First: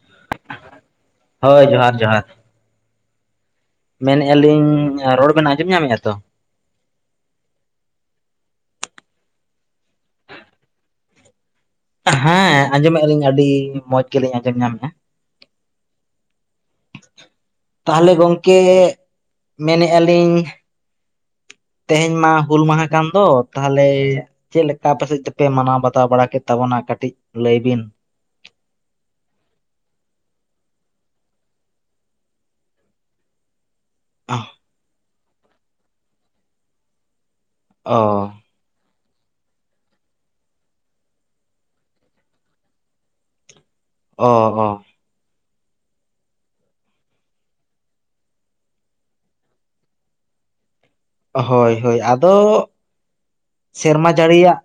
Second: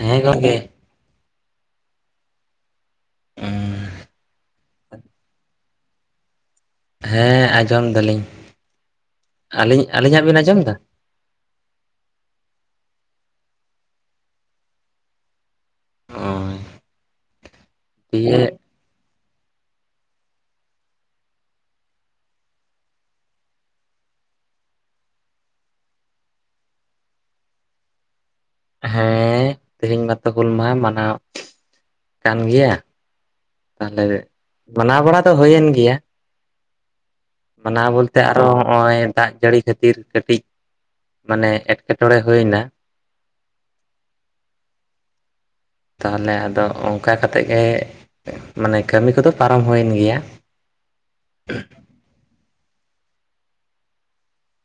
ᱦᱮᱸ ᱜᱚᱝᱠᱮ, ᱦᱳᱭ ᱡᱚᱦᱟᱨ ᱡᱚᱦᱟᱨ ᱢᱮᱱᱮ-ᱟ ᱞᱤᱧ ᱨᱚᱲ ᱵᱮᱱ ᱟᱸ ᱡᱚᱢ ᱧᱟᱢᱮᱜ-ᱟ ᱛᱚ? ᱦᱮᱸ ᱟᱸᱡᱚᱢ ᱫᱟᱞᱤᱧ, ᱟᱹᱞᱤᱧ ᱟᱹᱞᱤᱧᱟᱜ ᱵᱮᱱ ᱟᱸᱡᱚᱢ ᱮᱫᱟ? ᱦᱮᱸ ᱟᱸᱡᱚᱢᱮᱜ-ᱟ ᱞᱤᱧ ᱟᱹᱰᱤ ᱢᱚᱸᱡᱽ ᱜᱮᱞᱤᱧ ᱟᱸᱡᱚᱢ ᱧᱟᱢᱮᱜ-ᱟ᱾ ᱛᱟᱦᱚᱞᱮ ᱜᱚᱝᱠᱮ ᱫᱤᱭᱮ ᱢᱮᱱᱮᱫᱼᱟ ᱞᱤᱧ ᱛᱮᱦᱮᱧ ᱢᱟ ᱦᱩᱞ ᱢᱟᱦᱟ ᱠᱟᱱ ᱫᱚ ᱛᱟᱦᱚᱞᱮ, ᱪᱮᱫ ᱞᱮᱠᱟ ᱟᱯᱮᱥᱮᱫ ᱛᱮᱯᱮ ᱢᱟᱱᱟᱣ ᱵᱟᱛᱟᱣ ᱵᱟᱲᱟ ᱠᱮᱫ ᱛᱟᱵᱚᱱᱟ ᱠᱟᱹᱴᱤᱡ ᱞᱟᱹᱭ ᱵᱤᱱ? ᱦᱮᱸ ᱛᱮᱦᱮᱧ ᱢᱟᱛᱚ ᱦᱩᱞ ᱢᱟᱦᱟ ᱢᱟᱱᱟᱣ ᱠᱟᱱ ᱜᱮᱭᱟ᱾ ᱛᱟᱦᱞᱮ ᱚ ᱢᱟᱱᱟᱣ ᱵᱟᱲᱟ ᱫᱚ ᱦᱩᱭᱮᱱ ᱜᱮᱭᱟ᱾ ᱢᱟᱱᱟᱣ ᱵᱚᱞᱛᱮ ᱟᱨᱚ ᱚ ᱱᱚᱜᱼᱚᱭ ᱫᱟᱜ ᱡᱟᱹᱲᱤ ᱠᱷᱟᱹᱛᱤᱨ ᱠᱟᱹᱴᱤᱡ ᱢᱟᱱᱮ ᱮᱴᱠᱮᱴᱚᱬᱮ ᱦᱩᱭ ᱮᱱᱟ, ᱚ ᱚ ᱛᱟᱦᱚᱞᱮ ᱟᱫᱚ ᱚᱱᱠᱟ ᱠᱟᱛᱮᱫ ᱜᱮ ᱢᱟᱱᱮ ᱠᱟᱹᱢᱤ ᱠᱚᱫᱚ ᱯᱟᱨᱚᱢ ᱦᱩᱭᱮᱱ ᱜᱮᱭᱟ᱾ ᱦᱳᱭ ᱦᱳᱭ ᱟᱫᱚ ᱥᱮᱨᱢᱟ ᱡᱟᱹᱲᱤᱭᱟᱜ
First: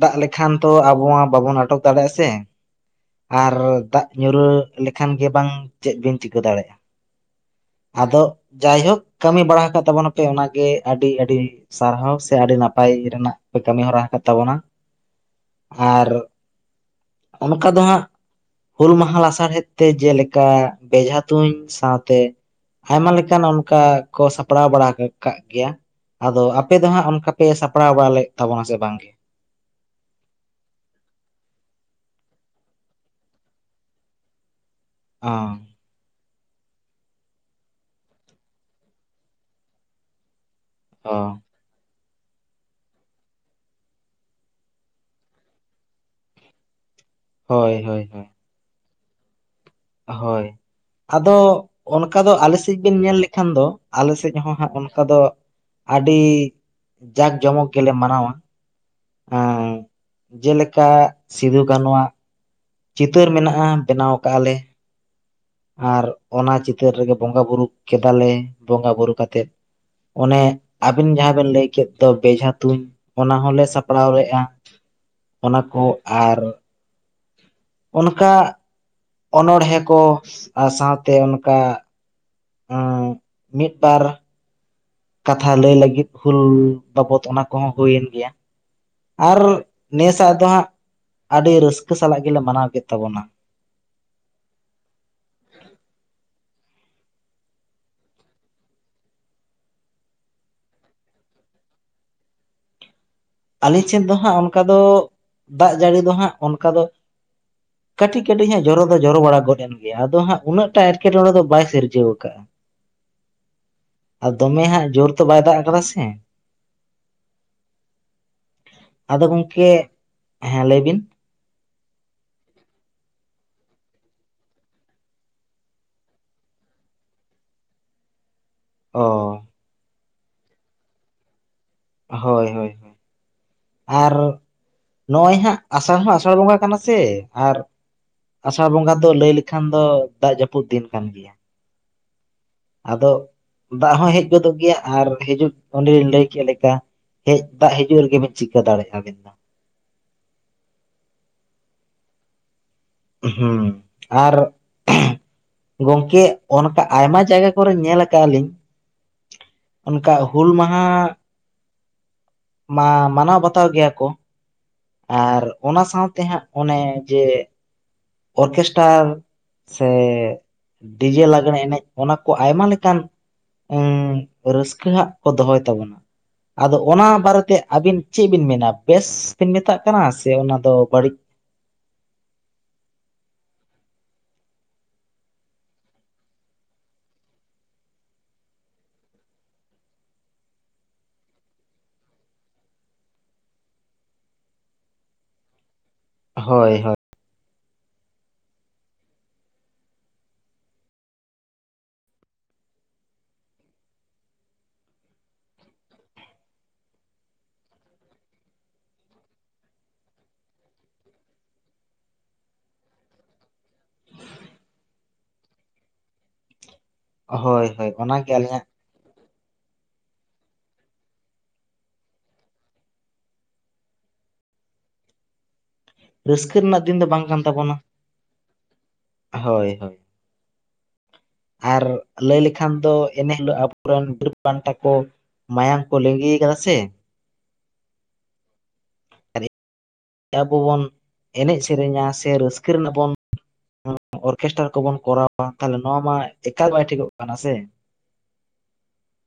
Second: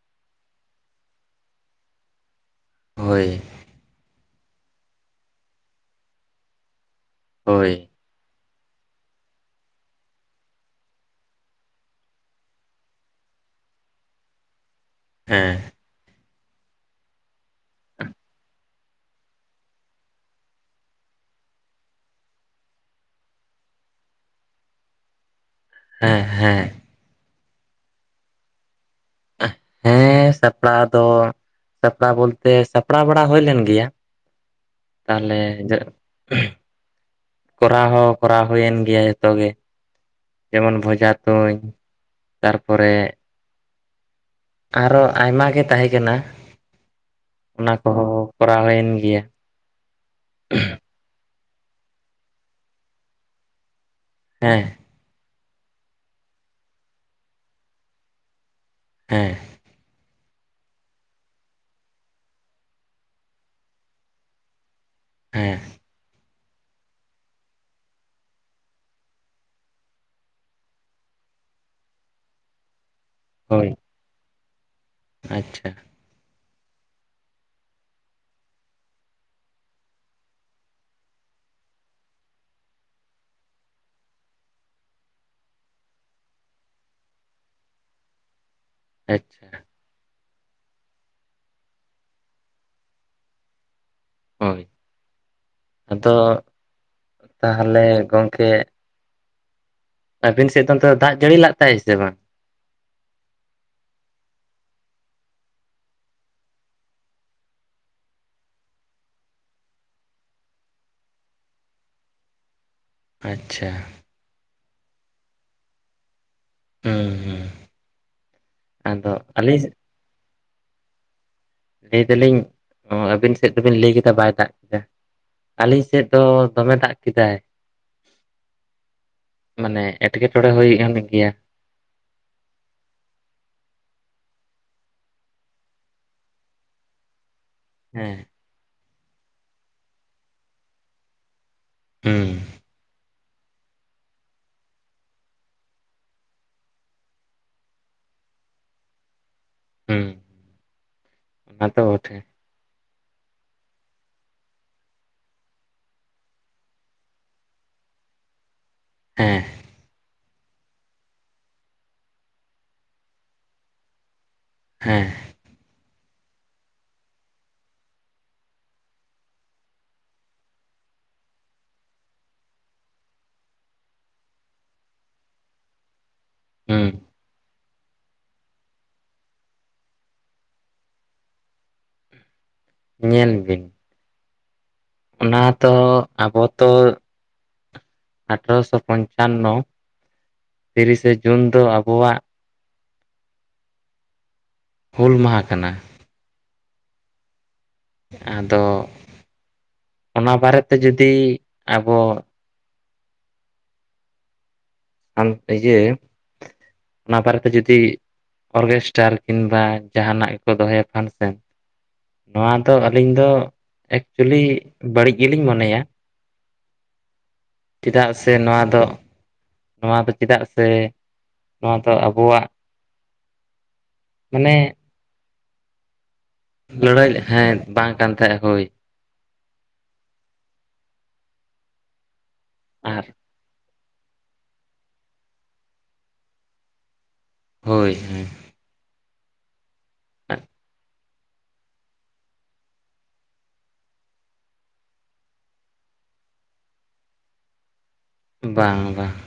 ᱫᱟᱜ ᱞᱮᱠᱷᱟᱱ ᱛᱚ ᱟᱵᱚ ᱢᱟ ᱵᱟᱵᱚᱱ ᱟᱴᱚᱠ ᱫᱟᱲᱮᱭᱟᱜᱼᱟ ᱥᱮ᱾ ᱦᱳᱭ ᱟᱨ ᱫᱟᱜ ᱧᱩᱨ ᱞᱮᱠᱷᱟᱱ ᱜᱮ ᱵᱟᱝ ᱪᱮᱫ ᱵᱤᱱ ᱪᱤᱠᱟᱹ ᱫᱟᱲᱮᱭᱟᱜᱼᱟ? ᱦᱳᱭ᱾ ᱟᱫᱚ ᱡᱟᱭᱦᱩᱠ ᱠᱟᱹᱢᱤ ᱵᱟᱲᱟ ᱟᱠᱟᱫ ᱛᱟᱵᱚᱱᱟᱯᱮ ᱚᱱᱟᱜᱮ ᱟᱹᱰᱤ ᱟᱹᱰᱤ ᱥᱟᱨᱦᱟᱣ ᱥᱮ ᱥᱮ ᱟᱹᱰᱤ ᱱᱟᱯᱟᱭ ᱨᱮᱱᱟᱜ ᱯᱮ ᱠᱟᱹᱢᱤ ᱦᱚᱨᱟ ᱟᱠᱟᱫ ᱛᱟᱵᱚᱱᱟ᱾ ᱦᱮᱸ ᱟᱨ ᱚᱱᱠᱟ ᱫᱚ ᱦᱟᱸᱜ ᱦᱩᱞ ᱢᱟᱦᱟ ᱞᱟᱥᱟᱨᱦᱮᱫ ᱛᱮ ᱡᱮᱞᱮᱠᱟ ᱵᱮᱡᱷᱟ ᱛᱩᱧ ᱥᱟᱶᱛᱮ ᱟᱭᱢᱟ ᱞᱮᱠᱟᱱ ᱚᱱᱠᱟ ᱠᱚ ᱥᱟᱯᱲᱟᱣ ᱵᱟᱲᱟ ᱠᱟᱜ ᱜᱮᱭᱟ᱾ ᱦᱮᱸ ᱟᱫᱚ ᱦᱮᱸ ᱟᱯᱮ ᱫᱚ ᱦᱟᱸᱜ ᱚᱱᱠᱟᱯᱮ ᱥᱟᱯᱲᱟᱣ ᱵᱟᱲᱟ ᱞᱮᱫ ᱛᱟᱵᱚᱱᱟ ᱥᱮ ᱵᱟᱝᱜᱮ? ᱦᱮᱸ ᱥᱟᱯᱲᱟᱣ ᱫᱚ ᱥᱟᱯᱲᱟᱣ ᱵᱚᱞᱛᱮ ᱥᱟᱯᱲᱟᱣ ᱵᱟᱲᱟ ᱦᱩᱭ ᱞᱮᱱ ᱜᱮᱭᱟ ᱚ ᱛᱟᱦᱚᱞᱮ ᱡᱟ ᱠᱚᱨᱟᱣ ᱦᱚᱸ ᱠᱚᱨᱟᱣ ᱦᱩᱭᱮᱱ ᱜᱮᱭᱟ ᱡᱚᱛᱚ ᱜᱮ᱾ ᱡᱮᱢᱚᱱ ᱵᱷᱚᱡᱟ ᱚ ᱛᱩᱧ ᱛᱟᱨᱯᱚᱨᱮ, ᱟᱨᱚ ᱟᱭᱢᱟ ᱜᱮ ᱛᱟᱦᱮᱸ ᱠᱟᱱᱟ, ᱚᱱᱟ ᱦᱳᱭ ᱦᱳᱭ ᱠᱚᱦᱚᱸ ᱦᱳᱭ ᱠᱚᱨᱟᱣ ᱦᱩᱭᱮᱱ ᱜᱮᱭᱟ᱾ ᱦᱳᱭ ᱟᱫᱚ ᱚᱱᱠᱟ ᱫᱚ ᱟᱞᱮ ᱥᱮᱫ ᱵᱤᱱ ᱧᱮᱞ ᱞᱮᱠᱷᱟᱱ ᱫᱚ ᱟᱞᱮ ᱥᱮᱫ ᱦᱚᱸ ᱦᱮᱸ ᱦᱟᱸᱜ ᱚᱱ ᱠᱟ ᱫᱚ ᱟᱹᱰᱤ ᱡᱟᱠ ᱡᱚᱢᱚᱠ ᱜᱮᱞᱮ ᱢᱟᱱᱟᱣᱟ᱾ ᱦᱮᱸ ᱟᱸ ᱡᱮᱞᱮᱠᱟ ᱥᱤᱫᱩ ᱠᱟᱱᱩᱣᱟᱜ, ᱪᱤᱛᱟᱹᱨ ᱢᱮᱱᱟᱜ-ᱟ ᱵᱮᱱᱟᱣ ᱟᱠᱟᱜ ᱟᱞᱮ ᱦᱮᱸ ᱟᱨ ᱚᱱᱟ ᱪᱤᱛᱟᱹᱨ ᱨᱮᱜᱮ ᱵᱚᱸᱜᱟ ᱵᱩᱨᱩ ᱠᱮᱫᱟᱞᱮ ᱵᱚᱸᱜᱟ ᱵᱩᱨᱩ ᱠᱟᱛᱮᱜ, ᱚᱱᱮ ᱟᱵᱤᱱ ᱡᱟᱦᱟᱸ ᱵᱤᱱ ᱞᱟᱹᱭ ᱠᱮᱫ ᱫᱚ ᱵᱮᱡᱷᱟ ᱛᱩᱧ ᱚᱱᱟ ᱦᱚᱸᱞᱮ ᱦᱳᱭ ᱥᱟᱯᱲᱟᱣ ᱞᱮᱜ-ᱟ ᱚᱱᱟ ᱟᱪᱪᱷᱟ ᱠᱚ ᱟᱨ ᱚᱱᱠᱟ ᱚᱱᱚᱬᱦᱮ ᱠᱚ ᱟᱨ ᱥᱟᱶᱛᱮ ᱚᱱᱠᱟ ᱚ ᱢᱤᱫ ᱵᱟᱨ ᱠᱟᱛᱷᱟ ᱞᱟᱹᱭ ᱞᱟᱹᱜᱤᱫ ᱦᱩᱞ ᱵᱟᱵᱚᱫ ᱚᱱᱟ ᱠᱚᱦᱚᱸ ᱦᱩᱭᱮᱱ ᱜᱮᱭᱟ᱾ ᱟᱨ ᱟᱪᱪᱷᱟ ᱱᱮᱥᱟᱜ ᱫᱚ ᱦᱟᱸᱜ ᱟᱹᱰᱤ ᱨᱟᱹᱥᱠᱟᱹ ᱥᱟᱞᱟᱜ ᱜᱮᱞᱮ ᱢᱟᱱᱟᱣ ᱠᱮᱫ ᱛᱟᱵᱚᱱᱟ᱾ ᱦᱳᱭ ᱟᱫᱚ ᱛᱟᱦᱚᱞᱮ ᱜᱚᱝᱠᱮ ᱟᱵᱤᱱ ᱥᱮᱫ ᱫᱚ ᱚᱱᱛᱮ ᱫᱚ ᱫᱟᱜ ᱡᱟᱹᱲᱤ ᱞᱟᱜ ᱛᱟᱭ ᱥᱮ ᱵᱟᱝ? ᱟᱹᱞᱤᱧ ᱪᱷᱮᱫ ᱫᱚ ᱦᱟᱸᱜ ᱚᱱᱠᱟ ᱫᱚ ᱫᱟᱜ ᱡᱟᱹᱲᱤ ᱫᱚ ᱦᱟᱸᱜ ᱚᱱᱠᱟ ᱫᱚ ᱠᱟᱹᱴᱤᱡ ᱠᱟᱹᱴᱤᱡ ᱦᱟᱸᱜ ᱡᱚᱨᱚ ᱫᱚ ᱡᱚᱨᱚ ᱵᱟᱲᱟ ᱜᱚᱫ ᱮᱱ ᱜᱮᱭᱟ ᱟᱫᱚ ᱦᱟᱸᱜ ᱩᱱᱟᱹᱜ ᱴᱟᱜ ᱮᱴᱠᱮᱴᱚᱬᱮ ᱫᱚ ᱵᱟᱭ ᱥᱤᱨᱡᱟᱹᱣ ᱠᱟᱜ-ᱟ᱾ [inaudible] ᱟᱪᱪᱷᱟ ᱟᱨ ᱫᱚᱢᱮ ᱦᱟᱸᱜ ᱡᱳᱨ ᱛᱚ ᱵᱟᱭ ᱫᱟᱜ ᱟᱠᱟᱫᱟ ᱥᱮ, ᱦᱩ-ᱦᱩ ᱾ ᱟᱫᱚ ᱜᱚᱝᱠᱮ, ᱦᱮᱸ ᱞᱟᱹᱭ ᱵᱤᱱ? ᱞᱟᱹᱭ ᱮᱫᱟᱞᱤᱧ ᱟᱹᱵᱤᱱ ᱥᱮᱫ ᱫᱚᱵᱤᱱ ᱞᱟᱹᱭ ᱠᱮᱫᱟ ᱵᱟᱭ ᱫᱟᱜ ᱠᱮᱫᱟ? ᱟᱹᱞᱤᱧ ᱥᱮᱫ ᱫᱚ ᱫᱚᱢᱮ ᱫᱟᱜ ᱠᱮᱫᱟᱭ ᱾ ᱚ ᱾ ᱢᱟᱱᱮ, ᱮᱴᱠᱮᱴᱚᱬᱮ ᱦᱳᱭ ᱠᱟᱱ ᱜᱮᱭᱟ ᱾ ᱦᱳᱭ- ᱦᱳᱭ ᱾ ᱟᱨ ᱱᱚᱜ-ᱚᱭ ᱦᱟᱸᱜ ᱟᱥᱟᱲ ᱦᱚᱸ ᱟᱥᱟᱲ ᱵᱚᱸᱜᱟ ᱠᱟᱱᱟ ᱥᱮ ᱟᱨ ᱦᱮᱸ ᱾ ᱟᱥᱟᱲ ᱵᱚᱸᱜᱟ ᱫᱚ ᱞᱟᱹᱭ ᱞᱮᱠᱷᱟᱱ ᱫᱚ ᱫᱟᱜ ᱡᱟᱹᱯᱩᱫ ᱫᱤᱱ ᱠᱟᱱ ᱜᱮᱭᱟ ᱾ ᱦᱩ ᱾ ᱟᱫᱚ ᱫᱟᱜ ᱦᱚᱸ ᱦᱮᱡ ᱜᱚᱫᱚᱜ ᱜᱮᱭᱟ ᱟᱨ ᱦᱤᱡᱩᱜ ᱚᱸᱰᱮᱧ ᱞᱟᱹᱭ ᱠᱮᱫ ᱞᱮᱠᱟ ᱾ ᱦᱮᱡ ᱫᱟᱜ ᱦᱤᱡᱩᱜ ᱨᱮᱜᱮ ᱵᱤᱱ ᱪᱤᱠᱟᱹ ᱫᱟᱲᱮᱭᱟᱜ-ᱟᱵᱤᱱ ᱫᱚ? ᱦᱩ ᱛᱟ ᱛᱚ ᱵᱚᱴᱷᱮ ᱾ ᱤᱷᱦ ᱟᱨ ᱷᱚᱦᱦ ᱾ ᱜᱚᱝᱠᱮ ᱚᱱᱠᱟ ᱟᱭᱢᱟ ᱡᱟᱭᱜᱟ ᱠᱚᱨᱮ ᱧᱮᱞ ᱠᱟᱜ-ᱟ ᱞᱤᱧ ᱦᱮᱸ ᱾ ᱚᱱᱠᱟ ᱦᱩᱞ ᱢᱟᱦᱟ ᱢᱟ, ᱢᱟᱱᱟᱣ ᱵᱟᱛᱟᱣ ᱜᱮᱭᱟ ᱠᱚ ᱾ ᱦᱮᱸ ᱾ ᱟᱨ ᱚᱱᱟ ᱥᱟᱶᱛᱮ ᱦᱟᱸᱜ ᱚᱱᱮ ᱡᱮ ᱚᱨᱠᱮᱥᱴᱟᱨ ᱥᱮ ᱰᱤᱡᱮ ᱞᱟᱜᱽᱬᱮ ᱮᱱᱮᱡ ᱚᱱᱟᱠᱚ ᱟᱭᱢᱟ ᱞᱮᱠᱟᱱ ᱩᱸ ᱨᱟᱹᱥᱠᱟᱹ ᱦᱟᱸᱜ ᱠᱚ ᱫᱚᱦᱚᱭ ᱛᱟᱵᱚᱱᱟ ᱟᱫᱚ ᱦᱩᱸ ᱚᱱᱟ ᱵᱟᱨᱮᱛᱮ ᱟᱵᱤᱱ ᱪᱤᱫ ᱵᱤᱱ ᱢᱮᱱᱟ ᱵᱮᱹᱥ ᱵᱤᱱ ᱢᱮᱛᱟᱜ ᱠᱟᱱᱟ ᱥᱮ ᱚᱱᱟᱫᱚ ᱵᱟᱹᱲᱤᱡ? ᱧᱮᱞ ᱵᱤᱱ ᱚᱱᱟ ᱫᱚ ᱟᱵᱚ ᱛᱚ ᱟᱴᱷᱟᱨᱚᱥᱚ ᱯᱚᱧᱪᱟᱱ-ᱱᱚ ᱛᱤᱨᱤᱥᱮ ᱡᱩᱱ ᱫᱚ ᱟᱵᱚᱣᱟᱜ ᱦᱩᱞ ᱢᱟᱦᱟᱸ ᱠᱟᱱᱟ ᱾ ᱦᱳᱭ -ᱦᱳᱭ ᱾ ᱟᱫᱚ ᱚᱱᱟ ᱵᱟᱨᱮᱛᱮ ᱡᱩᱫᱤ ᱟᱵᱚ ᱟᱢ ᱤᱭᱟᱹ ᱚᱱᱟ ᱵᱟᱨᱮᱛᱮ ᱡᱩᱫᱤ ᱚᱨᱜᱮᱥᱴᱟᱨ ᱤᱱᱵᱟ ᱡᱟᱦᱟᱱᱟᱜ ᱜᱮᱠᱚ ᱫᱚᱦᱚᱭᱟ ᱯᱷᱟᱱ ᱥᱮᱱ ᱾ ᱱᱚᱣᱟ ᱫᱚ ᱟᱹᱞᱤᱧ ᱫᱚ ᱮᱠᱪᱩᱞᱤ ᱵᱟᱹᱲᱤᱡ ᱜᱮᱞᱤᱧ ᱢᱚᱱᱮᱭᱟ ᱾ ᱦᱳᱭ ᱾ ᱪᱮᱫᱟᱜ ᱥᱮ ᱱᱚᱣᱟ ᱫᱚ ᱱᱚᱣᱟ ᱫᱚ ᱪᱮᱫᱟᱜ ᱥᱮ ᱱᱚᱣᱟ ᱫᱚ ᱟᱵᱳᱣᱟᱜ ᱢᱟᱱᱮ ᱨᱟᱹᱥᱠᱟᱹ ᱨᱮᱱᱟᱜ ᱫᱤᱱ ᱫᱚ ᱞᱟᱹᱲᱦᱟᱹᱭ ᱵᱟᱝ ᱠᱟᱱ ᱦᱮᱸ ᱛᱟᱵᱚᱱᱟ ᱵᱟᱝ ᱠᱟᱱ ᱛᱟᱦᱮᱸᱫ ᱦᱳᱭ ᱾ ᱦᱳᱭ ᱦᱳᱭ, ᱟᱨ ᱞᱟᱹᱭ ᱞᱮᱠᱷᱟᱱ ᱫᱚ ᱟᱨ ᱮᱱᱮᱡ ᱫᱚ ᱟᱵ ᱟᱵᱚᱨᱮᱱ ᱵᱤᱨ ᱵᱟᱱᱴᱟ ᱠᱚ ᱢᱟᱭᱟᱝ ᱠᱚ ᱞᱤᱸᱜᱤ ᱟᱠᱟᱫᱟ ᱥᱮ ᱦᱳᱭ, ᱦᱳᱭ ᱾ ᱟᱵᱳ ᱵᱚᱱ ᱮᱱᱮᱡ ᱥᱮᱹᱨᱮᱹᱧᱟ ᱥᱮ ᱨᱟᱹᱥᱠᱟᱹ ᱨᱮᱱᱟᱜ ᱵᱚᱱ ᱚᱨᱠᱮᱥᱴᱟᱨ ᱠᱚᱵᱚᱱ ᱠᱚᱨᱟᱣᱟ ᱛᱟᱞᱦᱮ ᱱᱚᱣᱟ ᱢᱟ ᱮᱠᱟᱞ ᱵᱟᱭ ᱴᱷᱤᱠᱚᱜ ᱠᱟᱱᱟ ᱥᱮ? ᱵᱟᱝ -ᱵᱟᱝ ᱾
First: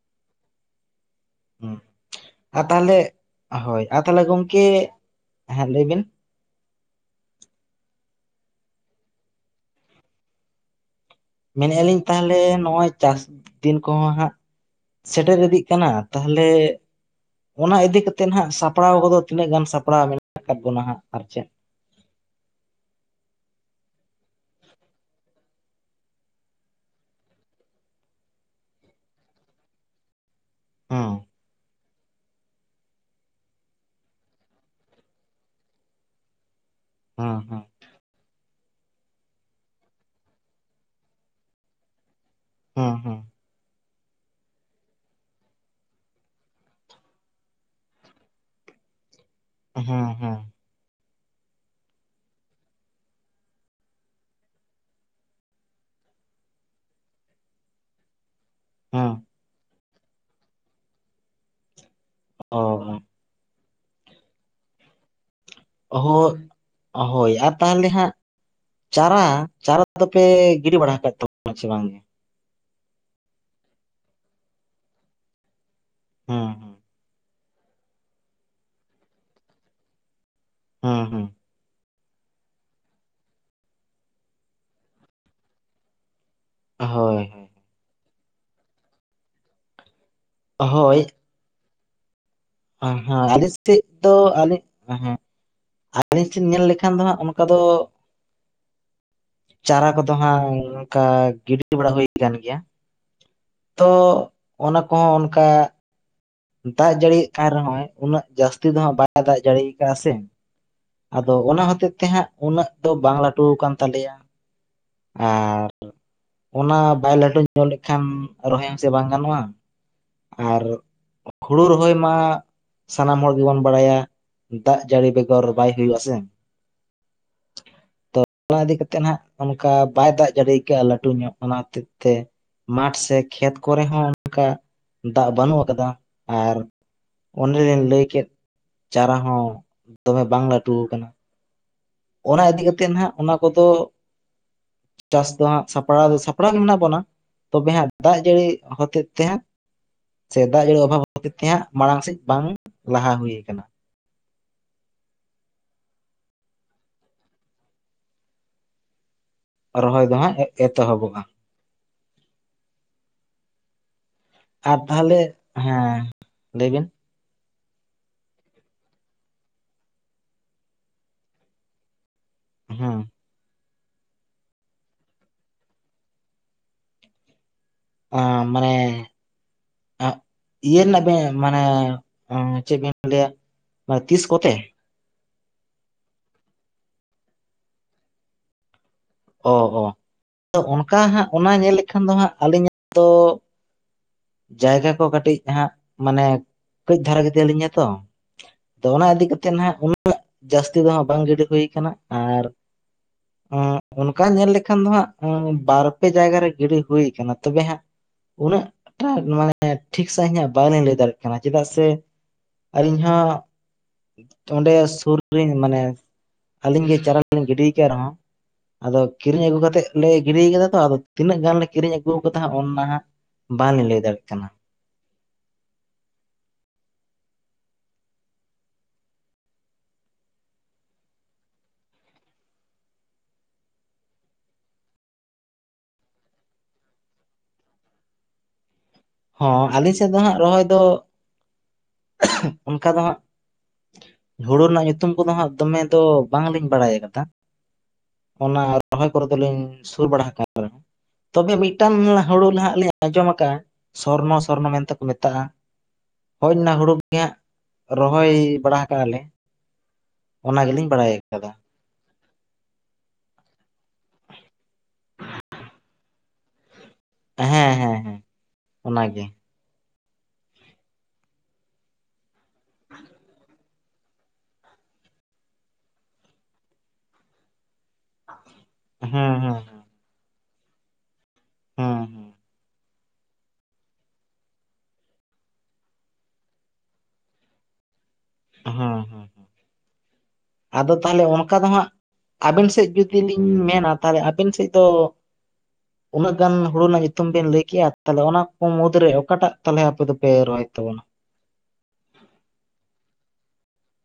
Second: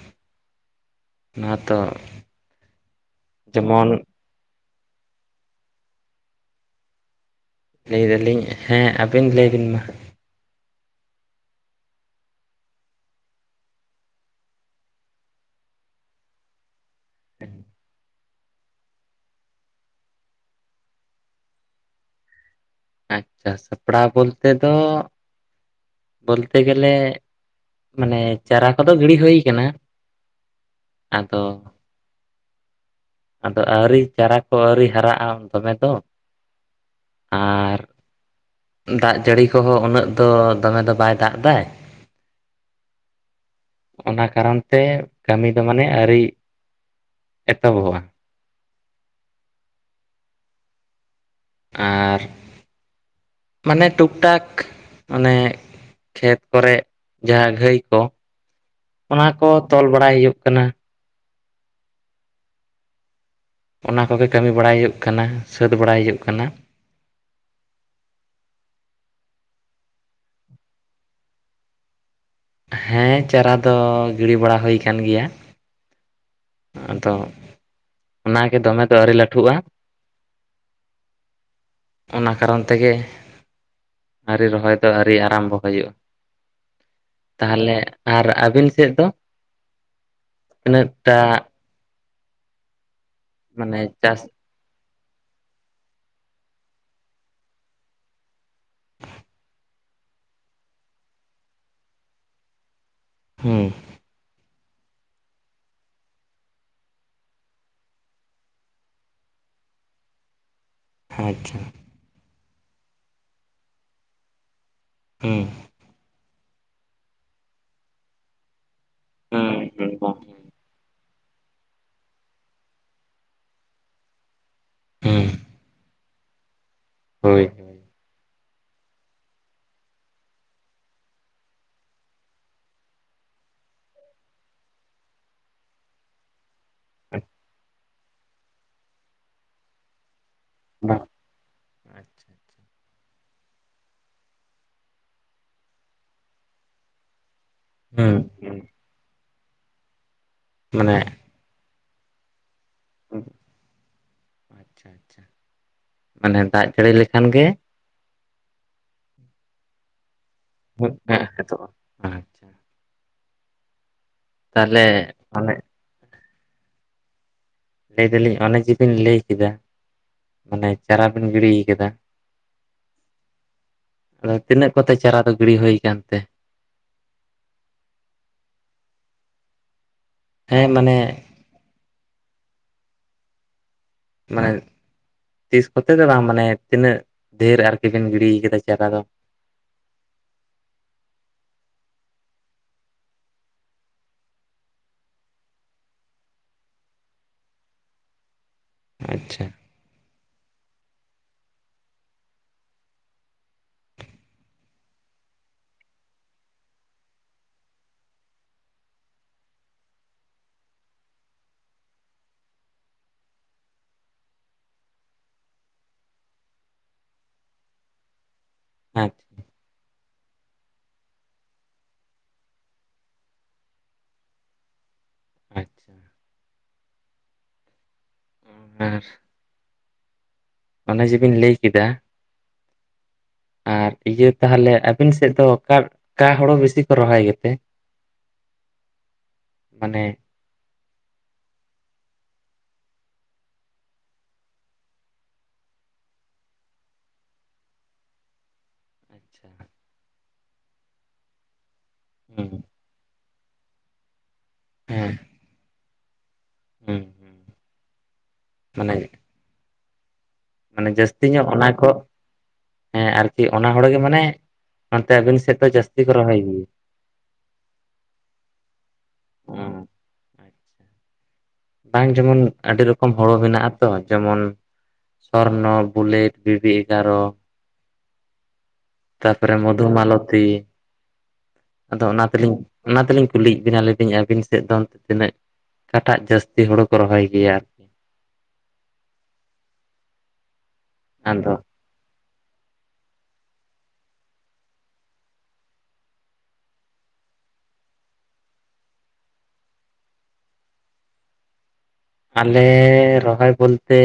ᱟᱨ ᱛᱟᱦᱞᱮ ᱦᱳᱭ ᱡᱮᱢᱚᱱ ᱟᱨ ᱛᱟᱦᱞᱮ ᱜᱚᱝᱠᱮ, ᱦᱮᱸ ᱞᱟᱹᱭ ᱵᱤᱱ? ᱞᱟᱹᱭ ᱫᱟᱞᱤᱧ ᱦᱮᱸ, ᱟᱵᱮᱱ ᱞᱟᱹᱭ ᱵᱤᱱ ᱢᱟ ᱾ ᱢᱮᱱᱮᱜ ᱟᱹᱞᱤᱧ ᱛᱟᱦᱚᱞᱮ ᱱᱚᱜᱼᱚᱭ ᱪᱟᱥ ᱫᱤᱱ ᱠᱚᱦᱚᱸ ᱦᱟᱸᱜ ᱥᱮᱴᱮᱨ ᱤᱫᱤᱜ ᱠᱟᱱᱟ, ᱛᱟᱦᱚᱞᱮ ᱚᱱᱟ ᱤᱫᱤ ᱠᱟᱛᱮᱜ ᱱᱟᱦᱟᱜ ᱥᱟᱯᱲᱟᱣ ᱠᱚᱫᱚ ᱛᱤᱱᱟᱹᱜ ᱜᱟᱱ ᱥᱟᱯᱲᱟᱣ ᱢᱮᱱᱟᱜ ᱟᱠᱟᱫ ᱵᱚᱱᱟ ᱦᱟᱸᱜ ᱟᱨ ᱪᱮᱫ? ᱟᱪᱪᱷᱟ, ᱥᱟᱯᱲᱟᱣ ᱵᱚᱞᱛᱮ ᱫᱚ ᱵᱚᱞᱛᱮ ᱜᱮᱞᱮ, ᱢᱟᱱᱮ ᱪᱟᱨᱟ ᱠᱚᱫᱚ ᱜᱤᱲᱤ ᱦᱩᱭ ᱠᱟᱱᱟ, ᱦᱩᱸ ᱟᱫᱚ ᱟᱫᱚ ᱟᱹᱣᱨᱤ ᱪᱟᱨᱟ ᱠᱚ ᱟᱹᱣᱨᱤ ᱦᱟᱨᱟᱜᱼᱟ ᱫᱚᱢᱮ ᱫᱚ, ᱦᱩᱸ ᱦᱩᱸ᱾ ᱟᱨ ᱫᱟᱜ ᱡᱟᱹᱲᱤ ᱠᱚᱦᱚᱸ ᱩᱱᱟᱹᱜ ᱫᱚ ᱫᱚᱢᱮ ᱫᱚ ᱵᱟᱭ ᱫᱟᱜ ᱮᱫᱟᱭ, ᱦᱩᱸ ᱦᱩᱸ᱾ ᱚᱱᱟ ᱠᱟᱨᱚᱱ ᱛᱮ ᱠᱟᱢᱤ ᱫᱚ ᱢᱟᱱᱮ ᱟᱹᱣᱨᱤ, ᱮᱛᱚᱦᱚᱵᱚᱜᱼᱟ᱾ ᱦᱩᱸ ᱦᱩᱸ᱾ ᱟᱨ, ᱢᱟᱱᱮ ᱴᱩᱠ ᱴᱟᱠ ᱢᱟᱱᱮ ᱠᱷᱮᱛ ᱠᱚᱨᱮ ᱡᱟᱦᱟᱸ ᱜᱷᱟᱹᱭ ᱠᱚ, ᱦᱩᱸ᱾ ᱚᱱᱟ ᱠᱚ ᱛᱚᱞ ᱵᱟᱲᱟᱭ ᱦᱩᱭᱩᱜ ᱠᱟᱱᱟ᱾ ᱚᱻ᱾ ᱚᱱᱟ ᱠᱚᱜᱮ ᱠᱟᱢᱤ ᱵᱟᱲᱟᱭ ᱦᱩᱭᱩᱜ ᱠᱟᱱᱟ᱾ ᱥᱟᱹᱛ ᱵᱟᱲᱟᱭ ᱦᱳ, ᱦᱩᱭᱩᱜ ᱠᱟᱱᱟ ᱦᱳᱭ ᱟᱨ ᱛᱟᱦᱞᱮ ᱦᱟᱸᱜ ᱪᱟᱨᱟ! ᱪᱟᱨᱟ [inaudible] ᱯᱮ ᱜᱤᱰᱤ ᱵᱟᱲᱟ ᱟᱠᱟᱫ ᱛᱟᱵᱚᱱᱟ ᱪᱮ ᱵᱟᱝ‌ ᱜᱮ? ᱦᱮᱸ ᱪᱟᱨᱟ ᱫᱚ ᱜᱤᱰᱤ ᱵᱟᱲᱟ ᱦᱳᱭ ᱠᱟᱱ ᱜᱮᱭᱟ᱾ ᱦᱩᱸ ᱦᱩᱸ᱾ ᱟᱫᱚ, ᱚᱱᱟ ᱜᱮ ᱫᱚᱢᱮ ᱫᱚ ᱟᱹᱣᱨᱤ ᱞᱟᱴᱷᱩᱜᱼᱟ᱾ ᱦᱩᱸᱦᱩᱸ᱾ ᱚᱱᱟ ᱠᱟᱨᱚᱱ ᱛᱮᱜᱮ, ᱟᱹᱣᱨᱤ ᱨᱚᱦᱚᱭ ᱫᱚ ᱟᱹᱣᱨᱤ ᱟᱨᱟᱢᱵᱚ ᱦᱩᱭᱩᱜᱼᱟ᱾ ᱦᱳᱭ ᱦᱳᱭ᱾ ᱛᱟᱦᱚᱞᱮ ᱟᱨ ᱟᱵᱤᱱ ᱥᱮᱫ ᱫᱚ, ᱛᱤᱱᱟᱹᱜ ᱴᱟᱜ? ᱟᱸ ᱦᱟᱸ ᱟᱞᱤᱧ ᱢᱟᱱᱮ ᱥᱮᱫ ᱫᱚ ᱪᱟᱥ ᱟᱞᱤ ᱮᱦᱮᱸᱜ, ᱟᱞᱤᱧ ᱴᱷᱮᱱ ᱧᱮᱞ ᱞᱮᱠᱷᱟᱱ ᱫᱚ ᱦᱟᱸᱜ ᱚᱝᱠᱟ ᱫᱚ ᱪᱟᱨᱟ ᱠᱚᱫᱚ ᱦᱟᱸᱜ ᱚᱱᱠᱟ ᱜᱤᱰᱤ ᱵᱟᱲᱟ ᱦᱩᱭ ᱠᱟᱱ ᱜᱮᱭᱟ᱾ ᱦᱩᱸ᱾ ᱛᱚ ᱚᱱᱟ ᱠᱚ ᱦᱚᱸ ᱚᱱᱠᱟ ᱫᱟᱜ ᱡᱟᱹᱲᱤᱭᱮᱜ ᱠᱟᱱ ᱨᱮᱦᱚᱸᱭ, ᱩᱱᱟᱹᱜ ᱡᱟᱥᱛᱤ ᱫᱚ ᱦᱟᱸᱜ ᱵᱟᱭ ᱫᱟᱜ ᱡᱟᱲᱤ ᱠᱟᱜ-ᱟ ᱥᱮ, ᱟᱫᱚ ᱟᱪᱪᱷᱟ ᱚᱱᱟ ᱦᱚᱛᱮᱡ ᱛᱮ ᱦᱟᱸᱜ ᱩᱱᱟᱹᱜ ᱫᱚ ᱵᱟᱝ ᱞᱟᱴᱩ ᱠᱟᱱ ᱛᱟᱞᱮᱭᱟ᱾ ᱦᱩᱸ᱾ ᱟᱨ ᱚᱱᱟ ᱵᱟᱭ ᱞᱟᱴᱩ ᱧᱚᱜ ᱞᱮᱠᱷᱟᱱ, ᱨᱚᱦᱚᱭ ᱦᱚᱸ ᱥᱮ ᱵᱟᱝ ᱜᱟᱱᱚᱜ-ᱟ᱾ ᱦᱩᱸ ᱦᱩᱸ ᱟᱨ ᱦᱩᱲᱩ ᱨᱚᱦᱚᱭ ᱢᱟ, ᱥᱟᱱᱟᱢ ᱦᱚᱲ ᱜᱮ ᱵᱚᱱ ᱵᱟᱲᱟᱭᱟ, ᱫᱟᱜ ᱡᱟᱲᱤ ᱦᱩᱸ ᱵᱮᱜᱚᱨ ᱵᱟᱭ ᱦᱩᱭᱩᱜ-ᱟ ᱥᱮ᱾ ᱦᱳᱭ᱾ ᱛᱚ ᱚᱱᱟ ᱤᱫᱤ ᱠᱟᱛᱮᱫ ᱦᱟᱸᱜ ᱚᱝᱠᱟ ᱵᱟᱭ ᱫᱟᱜ ᱡᱟᱲᱤ ᱠᱟᱜ-ᱟ ᱞᱟᱴᱩ ᱧᱚᱜ, ᱚᱱᱟ ᱦᱚᱛᱮᱡ ᱛᱮ ᱢᱟᱴᱷ ᱥᱮ ᱠᱷᱮᱛ ᱠᱚᱨᱮ ᱦᱚᱸ ᱚᱱᱠᱟ, ᱫᱟᱜ ᱵᱟᱱᱩᱜ ᱟᱠᱟᱫᱟ᱾ ᱟᱨ, ᱚᱱᱮ ᱞᱤᱧ ᱞᱟᱹᱭ ᱠᱮᱫ ᱪᱟᱨᱟ ᱦᱚᱸ ᱫᱚᱢᱮ ᱵᱟᱝ ᱞᱟ ᱴᱩ ᱟᱠᱟᱱᱟ ᱾ ᱟᱪᱪᱷᱟ ᱚᱱᱟ ᱤᱫᱤ ᱠᱟᱛᱮᱫ ᱦᱟᱸᱜ ᱚᱱᱟ ᱠᱚᱫᱚ ᱪᱟᱥ ᱫᱚ ᱦᱟᱸᱜ ᱥᱟᱯᱲᱟᱣ ᱫᱚ ᱥᱟᱯᱲᱟᱣ ᱜᱮ ᱢᱮᱱᱟᱜ ᱵᱚᱱᱟ᱾ ᱛᱚᱵᱮ ᱦᱟᱸᱜ ᱦᱩᱸ ᱫᱟᱜ ᱡᱟᱹᱲᱤ ᱦᱩᱸ ᱦᱚᱛᱮ ᱛᱮ ᱦᱟᱸᱜ ᱾ ᱥᱮ ᱫᱟᱜ ᱡᱟᱹᱲᱤ ᱢᱟᱱᱮ ᱚᱵᱷᱟᱵᱽ ᱠᱷᱟᱛᱤᱨ ᱛᱮ ᱦᱟᱸᱜ, ᱢᱟᱲᱟᱝ ᱥᱮᱫ ᱵᱟᱝ ᱞᱟᱦᱟ ᱦᱩᱭ ᱟᱠᱟᱱᱟ ᱾ ᱟᱪᱪᱷᱟ ᱟᱪᱪᱷᱟ ᱾ ᱢᱟᱱᱮ ᱫᱟᱜ ᱡᱟᱹᱲᱤ ᱞᱮᱠᱷᱟᱱ ᱜᱮ ᱨᱚᱦᱚᱭ ᱫᱚ ᱦᱟᱸᱜ ᱮᱛᱚᱦᱚᱵᱚᱜ-ᱟ ᱾ ᱮᱛᱚᱜᱼᱟ ᱾ ᱟᱨ ᱛᱟᱦᱚᱞᱮ ᱚᱱᱮ ᱦᱮᱸ ᱞᱟᱹᱭ ᱵᱤᱱ ᱞᱟᱹᱭ ᱫᱟᱞᱤᱧ ᱚᱱᱮ ᱡᱮ ᱵᱤᱱ ᱞᱟᱹᱭ ᱠᱮᱫᱟ ᱢᱟᱱᱮ ᱪᱟᱨᱟ ᱵᱤᱱ ᱜᱤᱲᱤ ᱠᱟᱫᱟᱢ ᱾ ᱦᱮᱸ ᱾ ᱟᱫᱚ ᱛᱤᱱᱟᱹᱜ ᱠᱚ ᱛᱮ ᱪᱟᱨᱟ ᱫᱚ ᱜᱤᱲᱤ ᱦᱩᱭ ᱟᱠᱟᱱ ᱛᱮ ᱾ ᱟ ᱢᱟᱱᱮ ᱦᱮᱸ ᱤᱭᱟᱹ ᱢᱟᱱᱮ ᱵᱮᱱ ᱢᱟᱱᱮ ᱪᱮᱫ ᱵᱤᱱ ᱞᱟᱹᱭᱟ ᱛᱤᱥ ᱢᱟᱱᱮ ᱠᱚᱛᱮ ᱛᱤᱥ ᱠᱚᱛᱮ ᱫᱚ ᱵᱟᱝ ᱢᱟᱱᱮ ᱛᱤᱱᱟᱹᱜ ᱰᱷᱮᱨ ᱟᱨᱠᱤ ᱵᱮᱱ ᱜᱤᱲᱤ ᱠᱟᱫᱟ ᱰᱟᱨᱟ ᱫᱚ ᱾ ᱚ ᱚ ᱚᱱᱠᱟ ᱦᱟᱸᱜ ᱚᱱᱟ ᱧᱮᱞ ᱞᱮᱠᱷᱟᱱ ᱫᱚ ᱦᱟᱸᱜ ᱟᱹᱞᱤᱧᱟᱜ ᱫᱚ ᱡᱟᱭᱜᱟ ᱠᱚ ᱠᱟᱹᱴᱤᱡ ᱦᱟᱸᱜ ᱢᱟᱱᱮ ᱠᱟᱹᱡ ᱫᱷᱟᱨᱟ ᱜᱮᱛᱟ ᱞᱤᱧᱟ ᱛᱚ ᱾ ᱟᱫᱚ ᱚᱱᱟ ᱤᱫᱤ ᱟᱪᱪᱷᱟ ᱠᱟᱛᱮᱜ ᱦᱟᱸᱜ ᱩᱱᱟᱹᱜ ᱡᱟᱹᱥᱛᱤ ᱫᱚ ᱦᱟᱸᱜ ᱵᱟᱝ ᱜᱤᱰᱤ ᱦᱩᱭ ᱠᱟᱱᱟ ᱟᱨ ᱚᱱᱠᱟ ᱧᱮᱞ ᱞᱮᱠᱷᱟᱱ ᱫᱚ ᱦᱟᱸᱜ ᱵᱟᱨ ᱯᱮ ᱡᱟᱭᱜᱟ ᱨᱮ ᱜᱤᱰᱤ ᱦᱩᱭ ᱟᱠᱟᱱᱟ ᱛᱚᱵᱮ ᱦᱟᱸᱜ ᱩᱱᱟᱹᱜ ᱴᱟ ᱢᱟᱱᱮ ᱴᱷᱤᱠ ᱥᱟᱺᱦᱤᱡ ᱧᱟᱹᱜ ᱵᱟᱝ ᱞᱤᱧ ᱞᱟᱹᱭ ᱫᱟᱲᱮᱭᱟᱜ ᱠᱟᱱᱟ ᱪᱮᱫᱟᱜ ᱥᱮ ᱟᱨ ᱤᱧ ᱦᱚᱸ ᱚᱸᱰᱮ ᱥᱩᱨ ᱨᱮᱧ ᱢᱟᱱᱮ ᱟᱹᱞᱤᱧ ᱜᱮ ᱪᱟᱨᱟ ᱞᱤᱧ ᱜᱤᱰᱤ ᱠᱟᱜ ᱨᱮᱦᱚᱸ ᱟᱫᱚ ᱟᱪᱪᱷᱟ ᱠᱤᱨᱤᱧ ᱟᱹᱜᱩ ᱠᱟᱛᱮ ᱞᱮ ᱜᱤᱰᱤ ᱠᱟᱫᱟ ᱛᱚ, ᱟᱫᱚ ᱛᱤᱱᱟᱹᱜ ᱜᱟᱱᱞᱮ ᱠᱤᱨᱤᱧ ᱟᱹᱜᱩᱣᱟ ᱠᱟᱫᱟ ᱦᱟᱸᱜ ᱚᱱᱟ ᱦᱟᱸᱜ ᱵᱟᱝ ᱞᱤᱧ ᱞᱟᱹᱭ ᱫᱟᱲᱮᱜ ᱠᱟᱱᱟ ᱾ ᱟᱪᱪᱷᱟ ᱦᱮᱸ ᱾ ᱚᱱᱮ ᱡᱮ ᱵᱤᱱ ᱞᱟᱹᱭ ᱠᱮᱫᱟ [unintelligible] ᱟᱨ ᱤᱭᱟᱹ ᱛᱟᱦᱚᱞᱮ ᱟᱵᱤᱱ ᱥᱮᱫ ᱫᱚ ᱚᱠᱟ ᱠᱟ ᱦᱳᱲᱳ ᱵᱤᱥᱤ ᱠᱚ ᱨᱚᱦᱚᱭ ᱜᱮᱛᱮ? ᱦᱚᱸ ᱟᱹᱞᱤᱧ ᱢᱟᱱᱮ ᱥᱮᱫ ᱫᱚ ᱦᱟᱸᱜ ᱨᱚᱦᱚᱭ ᱫᱚ ᱚᱱᱠᱟ ᱫᱚ ᱦᱟᱸᱜ ᱦᱩᱲᱩ ᱨᱮᱱᱟᱜ ᱧᱩᱛᱩᱢ ᱠᱚᱫᱚ ᱦᱟᱸᱜ ᱫᱚᱢᱮ ᱫᱚ ᱵᱟᱝ ᱞᱤᱧ ᱵᱟᱲᱟᱭ ᱟᱠᱟᱫᱟ᱾ ᱚᱱᱟ ᱨᱚᱦᱚᱭ ᱠᱚᱨᱮ ᱫᱚ ᱟᱪᱪᱷᱟ ᱞᱤᱧ ᱥᱩᱨ ᱵᱟᱲᱟ ᱟᱠᱟᱱ ᱨᱮᱦᱚᱸ, ᱛᱚᱵᱮ ᱢᱤᱫᱴᱟᱝ ᱦᱩᱲᱩ ᱦᱩᱸ ᱦᱟᱸᱜ ᱞᱤᱧ ᱟᱸᱡᱚᱢ ᱟᱠᱟᱫ-ᱟ ᱾ ᱥᱚᱨᱱᱚ, ᱥᱚᱨᱱᱚ ᱢᱮᱱ ᱛᱮᱠᱚ ᱦᱮᱸ ᱢᱮᱛᱟᱜ-ᱟ, ᱦᱳᱭ ᱚᱱᱟ ᱦᱩᱲᱩ ᱦᱩᱸ ᱜᱮ ᱦᱟᱸᱜ ᱦᱩᱸ ᱨᱚᱦᱚᱭ ᱵᱟᱲᱟ ᱢᱟᱱᱮ ᱟᱠᱟ ᱞᱮ ᱾ ᱢᱟᱱᱮ ᱡᱟᱹᱥᱛᱤ ᱧᱚᱜ ᱚᱱᱟ ᱠᱚ ᱦᱮᱸ ᱟᱨᱠᱤ ᱚᱱᱟ ᱦᱩᱲᱩ ᱜᱮ ᱢᱟᱱᱮ ᱱᱚᱛᱮ ᱟᱹᱵᱤᱱ ᱥᱮᱫ ᱫᱚ ᱡᱟᱹᱥᱛᱤ ᱠᱚ ᱨᱚᱦᱚᱭ ᱜᱮᱭᱟ ᱾ ᱦᱮᱸ, ᱦᱮᱸ, ᱦᱮᱸ ᱚᱱᱟ ᱜᱮ ᱾ ᱚ ᱟᱪᱪᱷᱟ ᱵᱟᱝ ᱡᱮᱢᱚᱱ ᱟᱹᱰᱤ ᱨᱚᱠᱚᱢ ᱦᱳᱲᱳ ᱢᱮᱱᱟᱜ ᱟᱛᱚ ᱡᱮᱢᱚᱱ ᱥᱚᱨᱱᱚ, ᱵᱩᱞᱮᱴ, ᱵᱤᱵᱤ ᱮᱜᱟᱨᱚ ᱦᱮᱸ ᱦᱮᱸ ᱛᱟᱯᱚᱨᱮ ᱦᱮᱸ ᱢᱚᱫᱷᱩ ᱢᱟᱞᱚᱛᱤ ᱟᱫᱚ ᱚᱱᱟ ᱦᱮᱸ ᱛᱤᱞᱤᱧ ᱚᱱᱟ ᱛᱤᱞᱤᱧ ᱠᱩᱞᱤᱭᱮᱫ ᱵᱤᱱᱟ ᱞᱟᱹᱭ ᱫᱟᱹᱧ ᱟᱹᱵᱤᱱ ᱥᱮᱫ ᱫᱚ ᱚᱱᱛᱮ ᱛᱤᱱᱟᱹᱜ ᱠᱟᱴᱟᱜ ᱡᱟᱹᱥᱛᱤ ᱦᱩᱲᱩ ᱠᱚ ᱨᱚᱦᱚᱭ ᱜᱮᱭᱟ᱾ ᱦᱮᱸ, ᱦᱮᱸ ᱟᱫᱚ ᱛᱟᱦᱚᱞᱮ ᱟᱫᱚ ᱚᱱᱠᱟ ᱫᱚ ᱦᱟᱸᱜ ᱟᱵᱤᱱ ᱥᱮᱫ ᱡᱩᱫᱤ ᱞᱤᱧ ᱢᱮᱱᱟ ᱛᱟᱦᱚᱞᱮ ᱟᱵᱤᱱ ᱥᱮᱫ ᱫᱚ ᱩᱱᱟᱹᱜ ᱜᱟᱱ ᱦᱩᱲᱩ ᱨᱮᱱᱟᱜ ᱧᱩᱛᱩᱢ ᱵᱤᱱ ᱞᱟᱹᱭ ᱠᱮᱜᱼᱟ, ᱛᱟᱦᱚᱞᱮ ᱚᱱᱟ ᱠᱚ ᱢᱩᱫᱽ ᱨᱮ ᱚᱠᱟᱴᱟᱜ ᱛᱟᱦᱚᱞᱮ ᱟᱯᱮ ᱫᱚᱯᱮ ᱨᱚᱦᱚᱭᱮᱫ ᱛᱟᱵᱚᱱᱟ ᱾ ᱟᱞᱮ ᱨᱚᱦᱚᱭ ᱵᱚᱞᱛᱮ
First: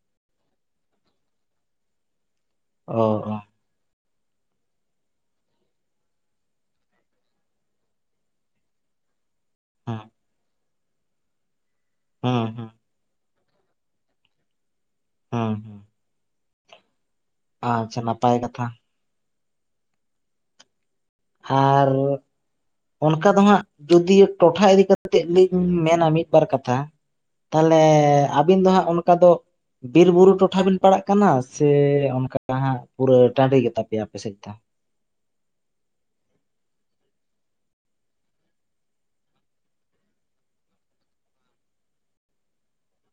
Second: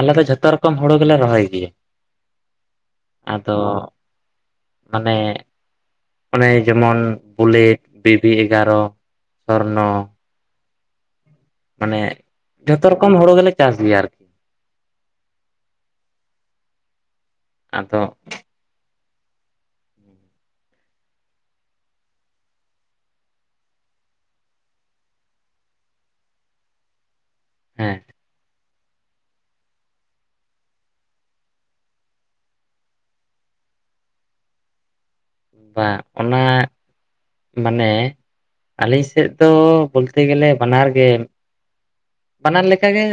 ᱟᱞᱮ ᱫᱚ ᱡᱷᱚᱛᱚ ᱨᱚᱠᱚᱢ ᱦᱩᱲᱩ ᱜᱮᱞᱮ ᱨᱚᱦᱚᱭ ᱜᱮᱭᱟ᱾ ᱚ ᱚ ᱟᱫᱚ ᱢᱟᱱᱮ ᱚᱱᱮ ᱡᱮᱢᱚᱱ ᱱ ᱵᱩᱞᱮᱴ ᱵᱤᱵᱤ ᱮᱜᱟᱨᱚ ᱥᱚᱨᱱᱚ ᱦᱮᱸ ᱢᱟᱱᱮ ᱦᱩᱸ, ᱦᱩᱸ ᱾ ᱡᱚᱛᱚ ᱨᱚᱠᱚᱢ ᱦᱩᱲᱩ ᱜᱮᱞᱮ ᱪᱟᱥ ᱜᱤᱭᱟ ᱟᱨᱠᱤ ᱾ ᱦᱩᱸ, ᱦᱩᱸ ᱾ ᱟᱪᱪᱷᱟ ᱟᱫᱚ ᱱᱟᱯᱟᱭ ᱠᱟᱛᱷᱟ ᱾ ᱟᱨ ᱚᱱᱠᱟ ᱫᱚ ᱦᱟᱸᱜ ᱡᱩᱫᱤ ᱴᱚᱴᱷᱟ ᱤᱫᱤ ᱠᱟᱛᱮᱫ ᱞᱤᱧ ᱢᱮᱱᱟ ᱢᱤᱫ ᱵᱟᱨ ᱠᱟᱛᱷᱟ ᱛᱟᱦᱚᱞᱮ ᱦᱮᱸ ᱟᱹᱵᱤᱱ ᱫᱚ ᱦᱟᱸᱜ ᱚᱱᱠᱟ ᱫᱚ ᱵᱤᱨ ᱵᱩᱨᱩ ᱴᱚᱴᱷᱟ ᱵᱤᱱ ᱯᱟᱲᱟᱜ ᱠᱟᱱᱟ ᱥᱮ ᱚᱱᱠᱟ ᱦᱟᱸᱜ ᱯᱩᱨᱟᱹ ᱴᱟᱺᱰᱤ ᱜᱮ ᱛᱟᱯᱮᱭᱟ ᱟᱯᱮ ᱥᱮᱫ ᱫᱚ? ᱵᱟᱝ ᱚᱱᱟ ᱢᱟᱱᱮ ᱟᱹᱞᱤᱧ ᱥᱮᱫ ᱫᱚ ᱵᱚᱞᱛᱮ ᱜᱮᱞᱮ ᱵᱟᱱᱟᱨ ᱜᱮ ᱵᱟᱱᱟᱨ ᱞᱮᱠᱟ ᱜᱮ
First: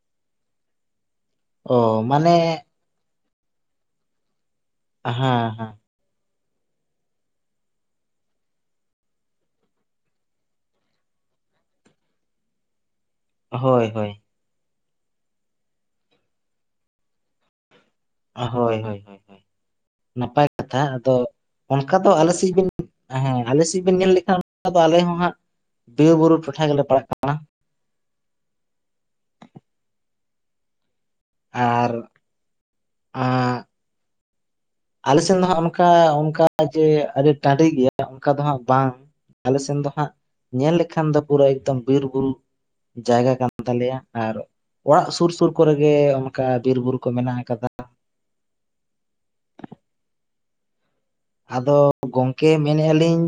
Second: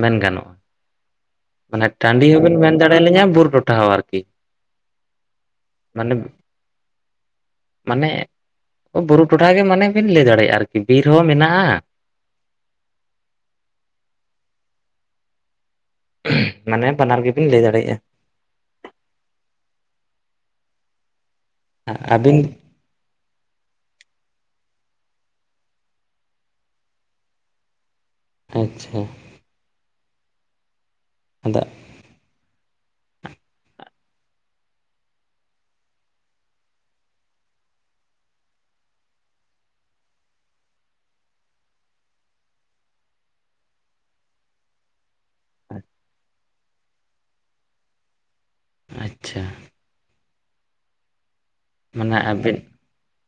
ᱢᱮᱱ ᱜᱟᱱᱚᱜᱼᱟ ᱾ ᱢᱟᱱᱮ ᱴᱟᱺᱰᱤ ᱦᱚᱸ ᱵᱤᱱ ᱢᱮᱱ ᱫᱟᱲᱮ ᱟᱞᱤᱧᱟ ᱵᱩᱨᱩ ᱴᱚᱴᱷᱟ ᱦᱚᱸ ᱟᱨᱠᱤ ᱾ ᱦᱮᱸ, ᱦᱮᱸ ᱾ ᱢᱟᱱᱮ ᱢᱟᱱᱮ ᱵᱩᱨᱩ ᱴᱚᱴᱷᱟ ᱜᱮ ᱢᱟᱱᱮ ᱵᱤᱱ ᱞᱟᱹᱭ ᱫᱟᱲᱮᱭᱟᱜᱼᱟ ᱟᱨᱠᱤ ᱵᱤᱨ ᱦᱚᱸ ᱢᱮᱱᱟᱜᱼᱟ᱾ ᱦᱳᱭ, ᱦᱳᱭ ᱾ ᱢᱟᱱᱮ ᱵᱟᱱᱟᱨ ᱜᱮᱵᱤᱱ ᱞᱟᱹᱭ ᱫᱟᱲᱮᱭᱟᱜᱼᱟ ᱾ ᱦᱳᱭ, ᱦᱳᱭ, ᱦᱳᱭ ᱱᱟᱯᱟᱭ ᱠᱟᱛᱷᱟ ᱟᱫᱚ ᱚᱱᱠᱟ ᱫᱚ ᱟᱞᱮ ᱟᱹᱵᱤᱱ ᱥᱮᱫ ᱵᱤᱱ ᱦᱮᱸ ᱟᱞᱮ ᱥᱮᱫ ᱵᱤᱱ ᱧᱮᱞ ᱞᱮᱠᱷᱟᱱ ᱫᱚ᱾ ᱟᱞᱮ ᱦᱚᱸ ᱦᱟᱸᱜ ᱵᱤᱨ ᱵᱩᱨᱩ ᱴᱚᱴᱷᱟ ᱜᱮᱞᱮ ᱯᱟᱲᱟᱜ ᱠᱟᱱᱟ᱾ ᱟᱪᱪᱷᱟ ᱾ ᱟᱫᱚ ᱟᱨ ᱟᱞᱮ ᱥᱮᱱ ᱫᱚ ᱦᱟᱸᱜ ᱚᱱᱠᱟ, ᱚᱱᱠᱟ ᱡᱮ ᱟᱹᱰᱤ ᱴᱟᱺᱰᱤ ᱜᱮᱭᱟ ᱚᱱᱠᱟ ᱫᱚ ᱦᱟᱸᱜ ᱵᱟᱝ ᱟᱞᱮ ᱥᱮᱱ ᱫᱚ ᱦᱟᱸᱜ ᱧᱮᱞ ᱞᱮᱠᱷᱟᱱ ᱫᱚ ᱯᱩᱨᱟᱹ ᱮᱠᱫᱚᱢ ᱵᱤᱨ ᱵᱩᱨᱩ ᱡᱟᱭᱜᱟ ᱠᱟᱱ ᱛᱟᱞᱮᱭᱟ ᱟᱨ ᱚᱲᱟᱜ ᱥᱩᱨ, ᱥᱩᱨ ᱠᱚᱨᱮ ᱜᱮ ᱚᱱᱠᱟ ᱵᱤᱨ ᱵᱩᱨᱩ ᱠᱚ ᱢᱮᱱᱟᱜ ᱟᱠᱟᱫᱟ᱾ ᱟᱪᱪᱷᱟ ᱾ ᱟᱫᱚ ᱢᱟᱱᱮ ᱜᱚᱝᱠᱮ ᱟᱹᱵᱤᱱ ᱢᱮᱱᱮᱫ ᱟᱹᱞᱤᱧ,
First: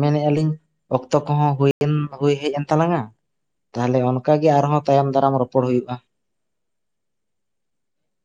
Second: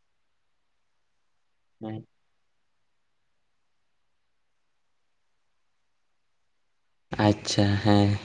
ᱢᱮᱱᱮᱫ ᱟᱹᱞᱤᱧ ᱚᱠᱛᱚ ᱠᱚᱦᱚᱸ ᱦᱩᱭᱮᱱ ᱦᱩᱭ ᱦᱮᱡ ᱮᱱ ᱛᱟᱞᱟᱝᱼᱟ᱾ ᱛᱟᱦᱚᱞᱮ ᱚᱱᱠᱟ ᱜᱮ ᱟᱨᱦᱚᱸ ᱛᱟᱭᱚᱢ ᱫᱟᱨᱟᱢ ᱨᱚᱯᱚᱲ ᱦᱩᱭᱩᱜᱼᱟ ᱾ ᱟᱪᱪᱷᱟ ᱦᱮᱸ ᱾